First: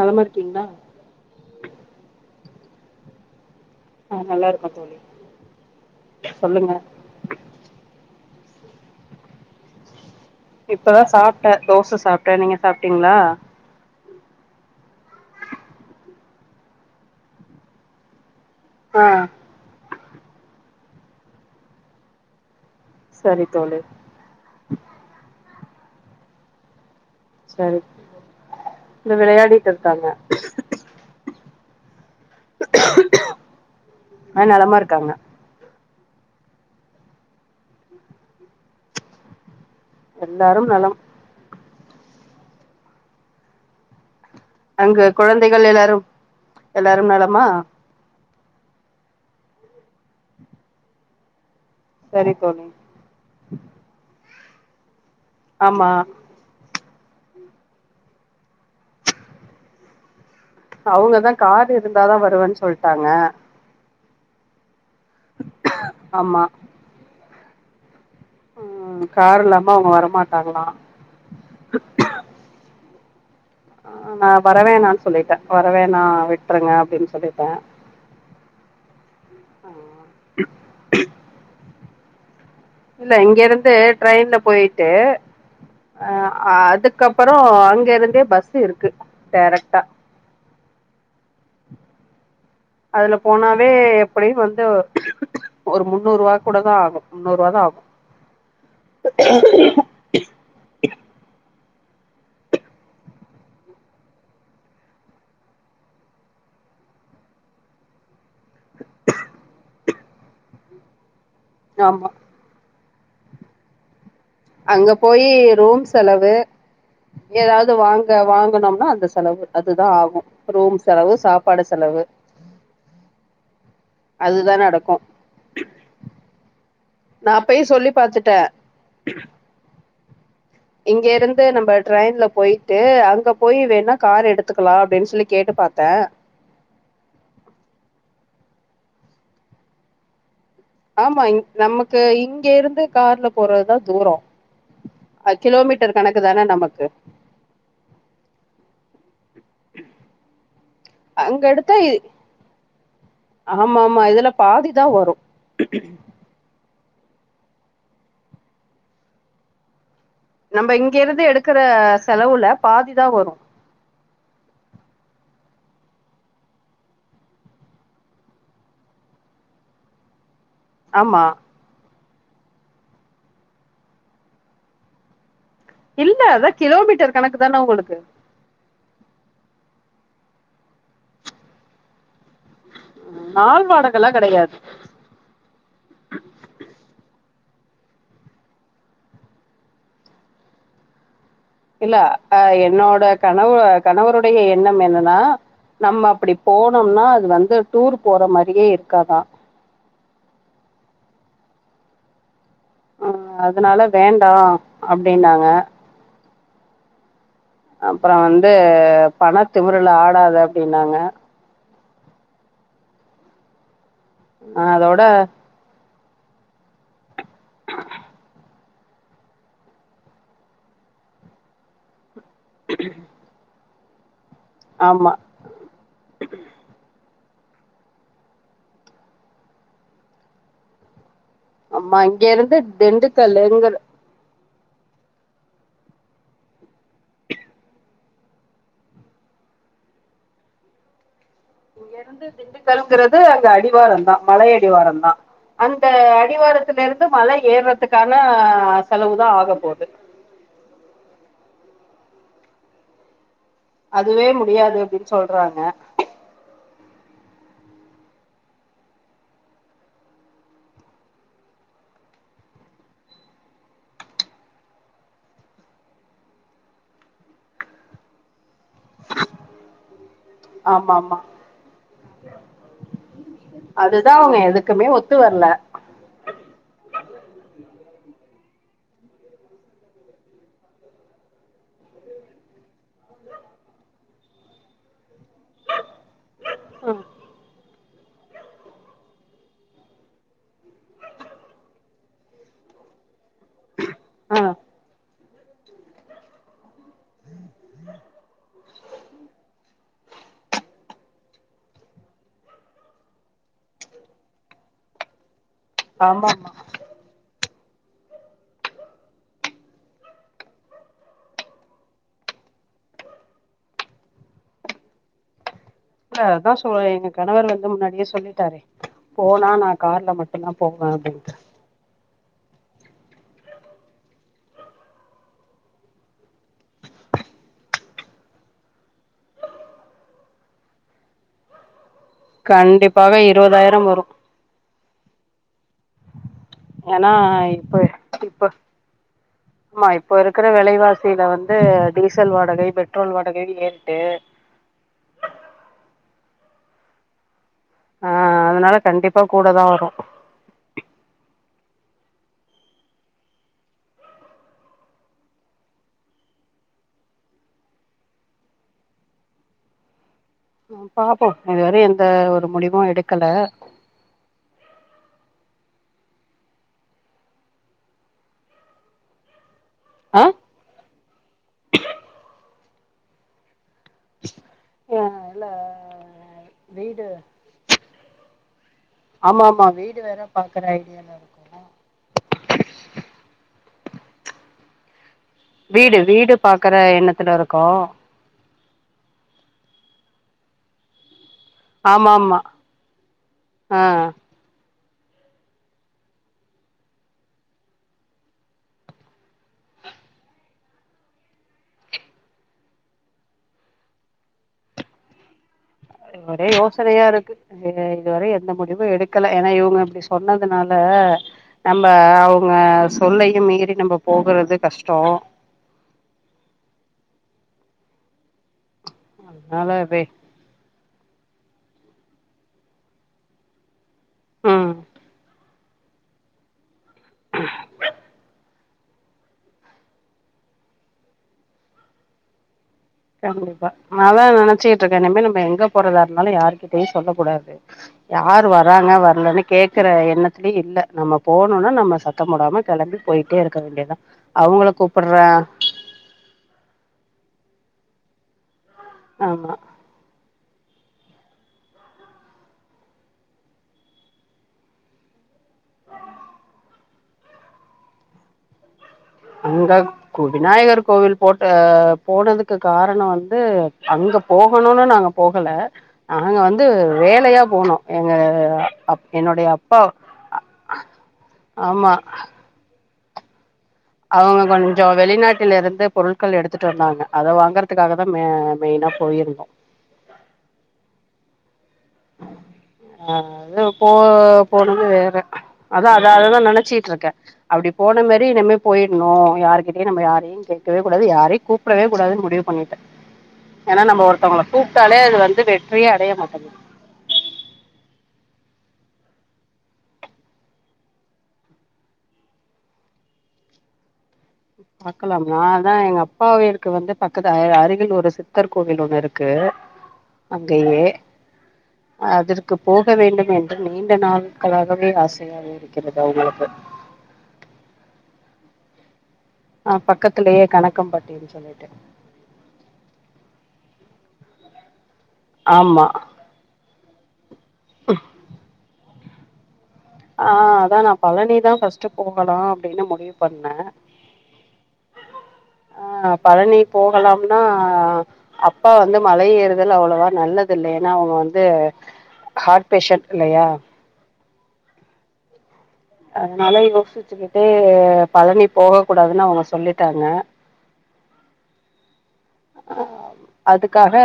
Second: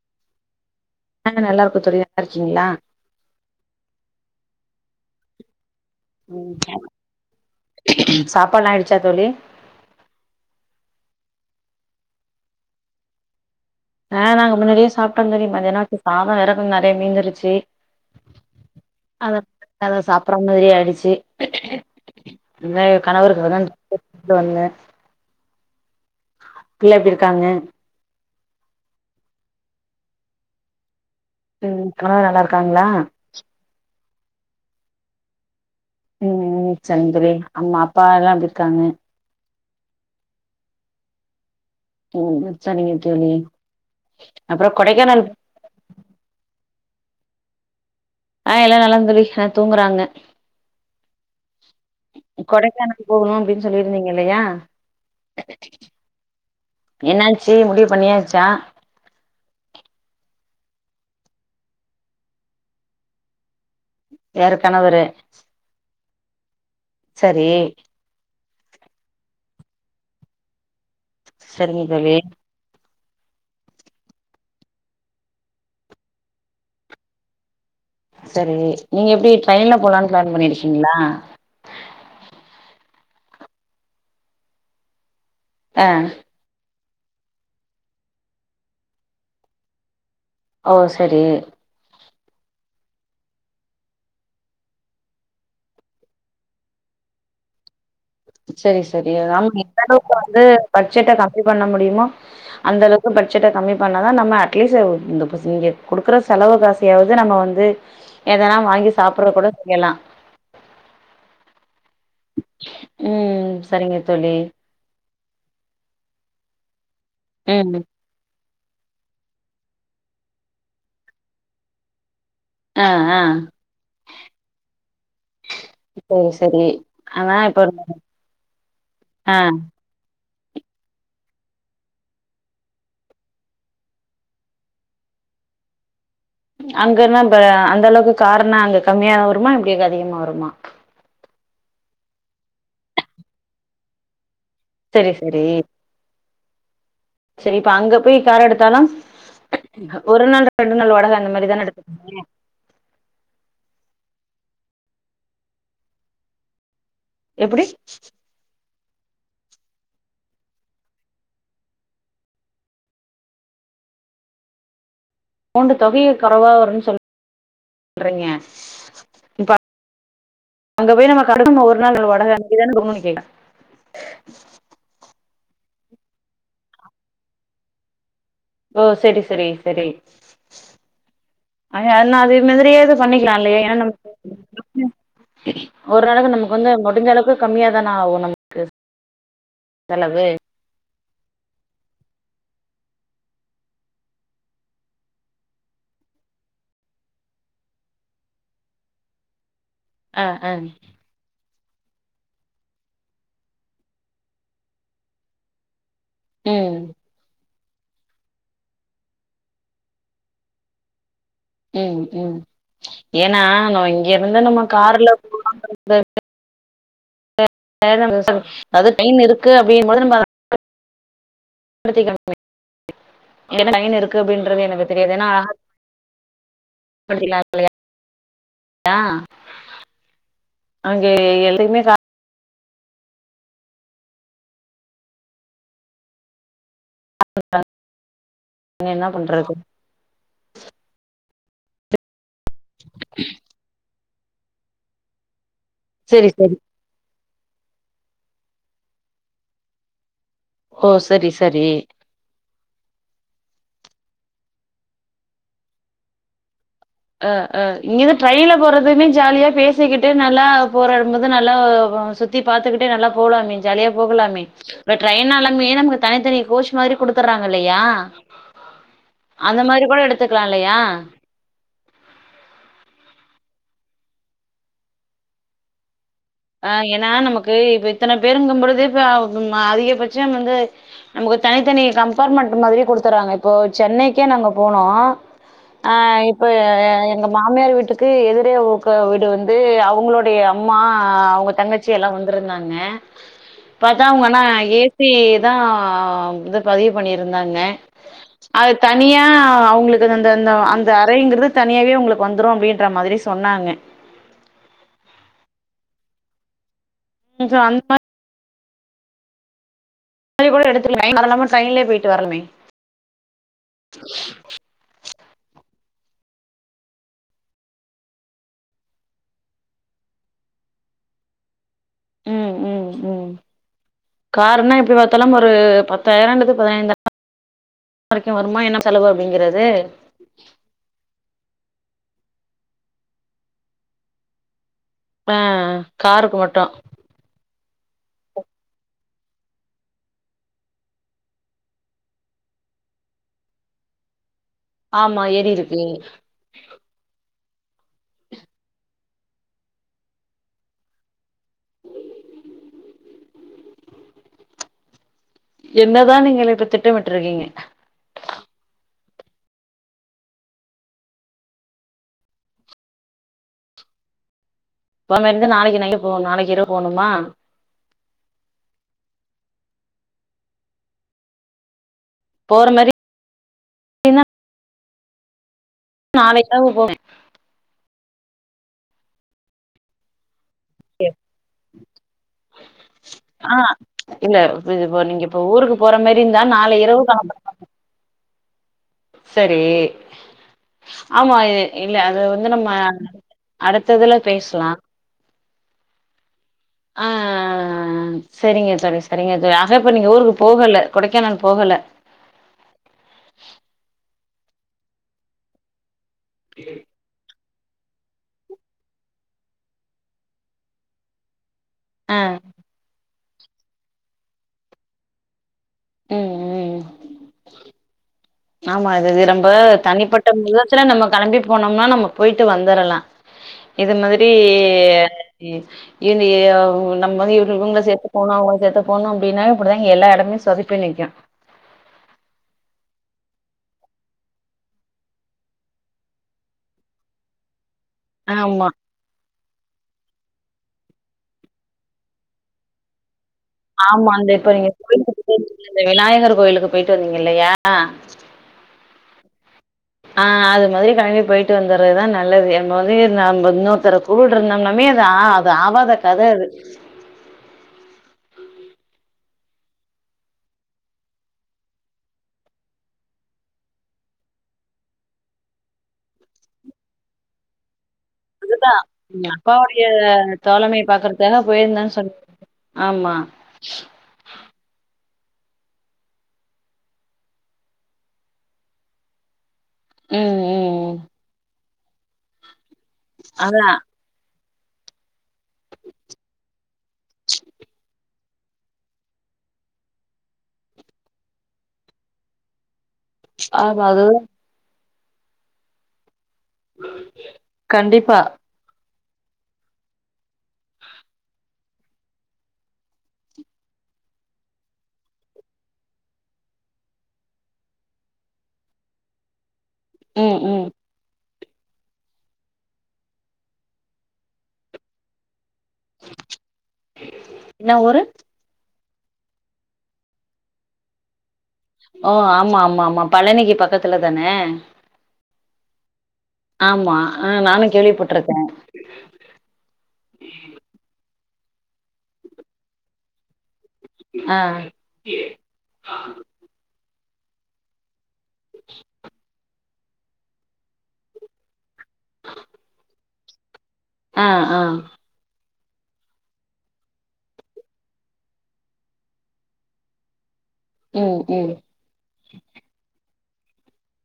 நலமா இருக்கீங்களா ஆ நல்லாருக்கோம் தோழி நல்லாருக்கீங்களா ஆ நல்லாருக்கோ தோழி சொல்லுங்க சாப்பாடல்லா ஆயிடிச்சா தோழி இப்பதா சாப்ட தோச சாப்ட நீங்க சாப்டீங்களா ஆ நாங்க முன்னாடியே சாப்டோ தோழி மதியானோ வச்ச சாததோ வேற நெறைய மீஞ்சுருச்சு ஆ அத அத சாப்புற மாரி ஆயிடுச்சு [unintelligible] கணவருக்கு சரி தோழி இப்பதா [inaudible] வந்த பிள்ள எப்டி இருக்காங்க சரி இந்த விளையாடிட்டுருக்காங்க ம் கணவர் நல்லாருக்காங்ளா ஆ நலமா இருக்காங்க ம் ம் சந்திரி அம்மா அப்பா எல்லா எப்டி இருக்காங்க எல்லாரும் நலம் ம் சரிங்க தோழி அப்றோ அங்கு கொடைக்கானல் குழந்தைகள் எல்லாரு எல்லாரும் நலமா ஆ எல்லாரு நலம் தோழி ஆ தூங்குறாங்க சரி தோழி கொடைக்கானல் போகுணு அப்டின்னு சொல்லிருந்தீங்கில்லயா ஆமா என்னாச்சு முடிவு பண்ணியாச்சா அவுங்கதா கார் இருந்தாதா வருவன் சொல்ட்டாங்க யாரு கணவரு ஆமா சரி ம் கார் இல்லாம அவுங்க வரமாட்டாங்களா சரிங்க தோழி ஆ நா வரவேணான்னு சொல்லிட்ட வரவேணா விட்ருங்க அப்டினு சொல்லிட்ட சரி நீங்க எப்டி ட்ரெயின்ல போலானு பிளான் பண்ணிருக்கீங்களா இல்ல இங்கிருந்து ட்ரெயின்ல போய்ட்டு ஆ ஆ அதுக்கப்புறோ அங்க இருந்தே பஸ் இருக்கு டேரக்ட்டா ஓ சரி அதுல போனாவே எப்படியு வந்து ஒரு முன்னூர்வா கூட தா ஆகு முன்னூர்வா தா ஆகு சரி சரி நம்ம எந்தளவுக்கு வந்து பட்ஜெட்ட கம்மி பண்ண முடியுமோ அந்த அளவுக்கு பட்ஜெட்ட கம்மி பண்ணாதா நம்ம அட்லீசு இந்த இப்ப சு இங்க குடுக்கற செலவு காஸ் யாவது நம்ம வந்து எதனா வாங்கி சாப்புறது கூட செய்யலா ஆமா ம் சரிங்க தோழி அங்க போயி ரூம் செலவு ஏதாவது ம் வா ங்க வாங்னம்னா அந்த செலவு அதுதா ஆகு ரூம் செலவு சாப்பாடு செலவு ஆ ஆ அதுதா நடக்கு இப்போ சரி அவ நா இப்ப அப்பயு சொல்லி பாத்துட்டே [inaudible] ஆ இங்க இருந்து நம்ப ட்ரெயின்ல போயிட்டு அங்க போய் வேணா கார் எடுத்துக்கலா அப்டி சொல்லி கேட்டு பாத்தே அங்கனா ப அந்த அளவுக்கு காருணா அங்க கம்மியா வருமா இப்டி அதிகமா வருமா ஆமா இ நமக்கு இங்க இருந்து கார்ல போறதுதா தூரோ சரி அ சரி கிலோமீட்டர் கணக்கு தான நமக்கு சரி இப்ப அங்க போய் கார் எடுத்தாலு ஒரு நாள் ரெண்டு நாள் வாடக அந்த அங்க மாரிதான எடு [inaudible] ஆமாமா இதுல பாதி தா வரு எப்டி நம்ப இங்கிருந்து எடுக்குற செலவுல பாதிதா வரு மோண்டு தொகையே கறவா வருசொல்றீங்க இ அங்க போய் ஆமா நம்ம கட்டணு ஒரு நாள் வாடக [unintelligible] இல்ல அதா கிலோமீட்டர் கணக்கு தான உங்களுக்கு ஓ செரி செரி செரி அவ எல்லா அதே மாரியே இது ம், பண்ணிக்கலா இல்லயா நாள் ஏனா நம் [inaudible] வாடகல்லா கெடையாது ஒரு நாளக்கு நமக்கு வந்து முடிஞ்ச அளவுக்கு கம்மியா தானே ஆகு நமக்கு செலவு இல்ல அ என்னோட கணவு கணவருடைய எண்ணம் என்னனா நம்ம அப்பிடி போனோம்னா அது வந்து டூர் போற மாரியே இருக்காதா ஆ ஆ அ அதனால வேண்டா அப்டின்னாங்க ம் அப்ற வந்து பண திமிருல ஆடாத அப்டின்னாங்க ம் ம் ஏன்னா நம்ம இங்க இருந்து நம்ம அதோட கார்ல போலானு [inaudible] [inaudible] அது டைம் இருக்கு அப்டிங்போது நம்ம [inaudible] [inaudible] இங்க ட்ரெயின் இருக்கு அப்டின்றது எனக்கு ஆமா தெரியாது ஏனா [inaudible] அங்க எல் அம்மா இங்க இருந்து திண்டுக்கல்லுங்ற [inaudible] என்னா பண்றது இங்க இருந்து திண்டுக்கல்ங்கிறது அங்க அடிவாரந்தா மலை அடிவாரந்தா அந்த செரி செரி அடிவாரத்துல இருந்து மலை ஏற்துக்கான செலவு தா ஆகப்போது ஓ சரி சரி அதுவே முடியாது அப்டின் சொல்றாங்க அ அ இங்க இருந்து ட்ரெயின்ல போறதுமே ஜாலியா பேசிக்கிட்டு நல்லா போராடும்போது நல்லா சுத் த்தி பாத்துக்கிட்டே நல்லா போலாமே ஜாலியா போகலாமே இப்ப ட்ரெயின்னாலமே நமக்கு தனித்தனி கோச் மாரி குடுத்தர்றாங்க இல்லையா அந்த மாரி கூட எடுத் ஆமாம்மா அதுதா அவங்க எதுக்குமே ஒத்து வரல ஆ ஏன்னா நமக்கு இப்ப இத்தன பேருங்கும்பழுதே இப்ப அதிகபட்சம் வந்து நமக்கு தனித்தனி கம்பார்ட்மெண்டட் மாரி குடுத்துறாங்க இப்போ சென்னைக்கே நாங்க போனோ ஆ இப்ப ம் எங்க மாமியார் வீட்டு க்கு எதிரே வீடு வந்து அவங்களுடைய அம்மா ஆ அவங்க தங்கச்சி எல்லா வந்திருந்தாங்க பத்தா அவங்கன்னா ஆ ஏசி தா வந்து பதிவு பண்ணியிருந்தாங்க அது தனியா அவங்களுக்கு அந்த அந்த அந்த அறைங்கிறது தனியாவே உங்களுக்கு வந்துரு அப்டின்ற மாதிரி சொன்னாங்க ஆமாமா கொஞ்சோ அந் [unintelligible] மாரி கூட எடுத்துக்க அதல்லாம ட்ரெயின்லய போயிட்டு வரலமே இல்ல அதா சொ எங்க கணவர் வந்து முன்னாடியே சொல்லிட்டா போனா நா கார்ல மட்டும்தா போவே அப்டின்டு ம் ம் ம் கார் ன்னா எப்டி பாத்தாலு ஒரு பத்தாயிரம் அல்லது பதினைந்தா வரைக்கு வருமா என்ன செலவு அப்டிங்கிறது கண்டிப்பாக இருபதாயிரம் வரும் ஆ காருக்கு மட்டு ஆனா இப்ப இப்ப [unintelligible] ஆமா இப்ப இருக்கிற விலைவாசியில வந்து டீசல் வாடகை பெட்ரோல் வாடகை ஏறிட்டு ஆமா ஏறிருக்கு ஆ அதனால கண்டிப்பா கூட தா வரு [inaudible] என்னதா நீங்கள் இப்ப திட்டமிட்டுருக்கீங்க பாப்போ இதுவர எந்த ஒரு முடிவும் எடுக்கல [unintelligible] நாளைக்கி நைட்டு போ நாளைக்கி இரவு போனுமா ஆ போற மாரி ஆ இல்ல நாளைக்காவு போவ வீடு ஆமா ஆமா வீடு வேற பாக்குற ஐடியாலா இருக்கோ ஆ இல்ல இது இப்போ நீங்க இப்ப ஊருக்கு போற மேரி இருந்தா நாளை இரவு கெளம்பர மா கா செரி ஆமா இ இல்ல ஆமா அது ஆமா வந்து நம்ம ஆ அடுத்ததுல பேசலா ஆ ம் சரிங்க சரிங்க தோழி ஆக இப்ப நீங்க ஊருக்கு போகல கொடைக்கானல் போகல ஒரே யோசனயா இருக்கு அது இதுவரயு எந்த முடிவு எடுக்கல ஏன்னா இவ்ங்க இப்டி சொன்னதுனால நம்ம ஆ அவ்ங்க சொல்லயு மீறி நம்ம போகுறது கஷ்டோ ம் ம் ஆமா இது ரொம்ப அதனால வே தனிப்பட் டம் விதத்துல நம்ம கெளம்பி போனோம்னா நம்ம போயிட்டு வந்துறலா இது மாதிரி ம் ஈஈ இனி நம்ம வந்து இ இவ்ங்கள சேத்து போனு அவ்ங்கள சேத்து போணு அப்டின்னா இப்டிதா எல்லா இடமு சொதப்பி நிக்கு கண்டிப்பா நாதா நெனச்சிட்டுருக்க நம்ம நம்ம எங்க போறதா இருந்தாலு யாருகிட்டயு சொல்ல கூடாது யாரு ஆமா வராங்க வரலனு கேக்கற எண்ணத்துலயே இல்ல நம்ம போணொனா நம்ம சத்த போடாம கெளம்பி போயிட்டே இருக்க வேண்டிதா அவங்கள கூப்படறே ந்த விநாயகர் கோயிலுக்கு போயிட்டு வந்தீங்க இல்லயா ஆமா ஆ அது மாதிரி கெளம்பி போயிட்டு வந்துறதுதா நல்லது நம்ம‌ வந்து இன்னொருத்தர் கூப்ட்ரோட்ந்தோம்னாமே அது ஆ அது ஆவாத கத அது அங்க கு விநாயகர் கோவில் போட்ட போனதுக்கு காரண வந்து அங்க போகணுனு நாங்க போகல நாங்க வந்து வேலையா போனொ அதுதா அப்பாவுடய தோழமைய பாக்குறதுக்காக ஆமா போயிருந்தனு சொல் ஆமா அவ்ங்க கொஞ்சொ வெளிநாட்லருந்து பொருட்கள் எடுத்துட்டு வந்தாங்க அத வாங்குறதுக்காக தா ம மெய்னா போயிருந்தொ ம் ம் அ அது அதா போ போனது வேற அதா அதா அததா நினச்சிட்டு இருக்க அப்டி போன மாறி இனிமே போயிட்ணு யார்க்கிட்டயு நம்ம யாரயு கேட்கவே கூடாது யாரயு கூப்பிடவே கூடாதுன்னு முடிவு பண்ணிட்ட ஏன்னா ஆமா நம்ம அது ஒருத்தவங்கள கூப்ட்டாலே அது வந்து வெற்றியே அடய மாட்டேங்குது ம் கண்டிப்பா பாக்கலாமா அதா எங்க அப்பாவிருக்கு வந்து பக்கத்து அருகில் ஒரு சித்தர் கோவில் ஒண்ணு இருக்கு ம் ம் அங்கயே அதற்கு போக வேண்டும் என்று நீண்ட நாட்களாகவே ஆசையாக இருக்கிறது அவ்ங்களுக்கு என்ன ஊரு ஆ பக்கத்திலேயே கணக்கம்பட்டின்னு சொல்லிட்டு ஓ ஆமா ஆமா ஆமா பழனிக்கு பக்கத்துல தான ஆமா ஆமா ஆ நானு கேள்விப்பட்டுருக்க ஆ அதா நா பழனிதா ஃபர்ஸ்ட் போகலா அப்டின்னு முடிவு பண்ண அ நா பழனி போகலாம்னா அப்பா வந்து மலை ஏறுதல் அவ்ளொவா நல்லதில்ல ஏன்னா அவ்ங்க வந்து ஹார்ட் பேஷன்ட் இல்லயா அ ஆ அதனால யோசிச்சுகிட்டே‌பழனி போக கூடாதுன்னு அவங்க சொல்லிட்டாங்க ம் ம் ஆ அதுக்காக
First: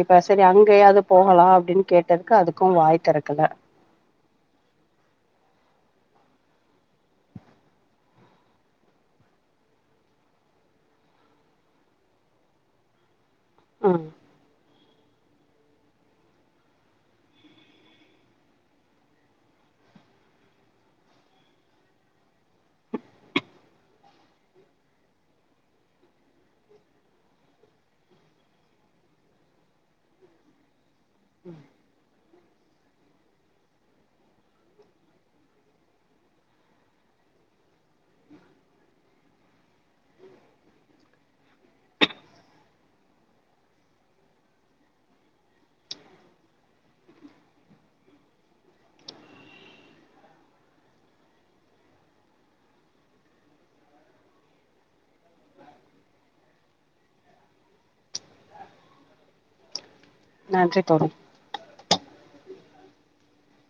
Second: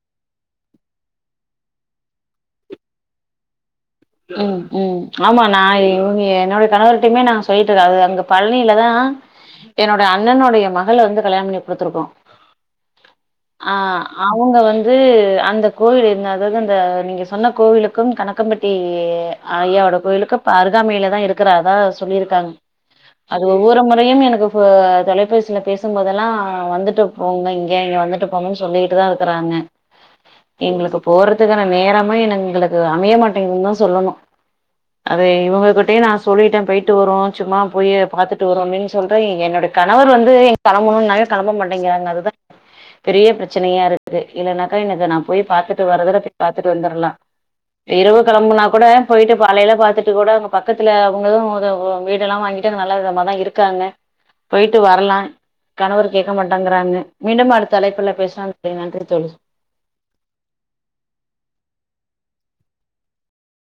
இப்ப சரி அங்கயாவது போகலாம் அப்படின்னு கேட்டதுக்கு அதுக்கும் வாய தொறக்கல ம்ம் ஆமா நான் இவங்க என்னோடைய கணவர்ட்டயுமே நா சொல்லிட்டிருக்க அது அங்க பழனிலதான் என்னோட அண்ணனுடைய மகள வந்து கல்யாணம் பண்ணி குடுத்து இருக்கோ ஆ ம் அவங்க வந் து அந்த கோவில் என்னாது அது அந்த நீங்க சொன்ன கோவிலுக்கும் கணக்கம்பட் டி ஏ ஐயாவோட கோவிலுக்கு அப்ப அருகாமைல தா இருக்குற அத்தா சொல்லியிருக்காங்க அது ஒவ்வொரு முறையும் எனக்கு இ தொலைபேசில பேசும் போதெல்லா வந்துட்டு போங்க இங்க இங்க வந்துட்டு போணுன்னு சொல்லிட்டு தா இருக்குறாங்க எங்களுக்கு போறதுக்கான நேரமே எனங் எங்களுக்கு அமைய மாட்டிங்குதுன்னு தா சொல்லணு அது இவங்ககிட்டயே நா சொல்லிட்டே போயிட்டு வருவோ சும்மா போயி பாத்துட்டு வருவோமேன்னு சொல்றே என்னோட கணவர் வந்து எ களம்பணும்னாலே களம்ப மாட்டேங்கெறாங்க அதுதா பெரிய ப்ரச்சனயா இருக்கு இல்லன்னாக்கா எனக்கு நா போய் பாத்துட்டு வரதுடா கெட் பாத்துட்டு வந்தறலா இருவ் களம்புனா கூட போயிட்டு ப காலேல பாத்துட்டு கூட அங்க பக்கத்துல அவங்களு மொத வீடெல்லா வாங்கிட்டு அங்க நல்ல விதமாக தா இருக் காங்க போய்ட்டு வரலா கணவரு கேக்க மாட்டாங்கறாங்க மீண்டும் அடுத்தலைப்புல பேசுலாம் தோழி நன்றி தோழி நன்றி தோழி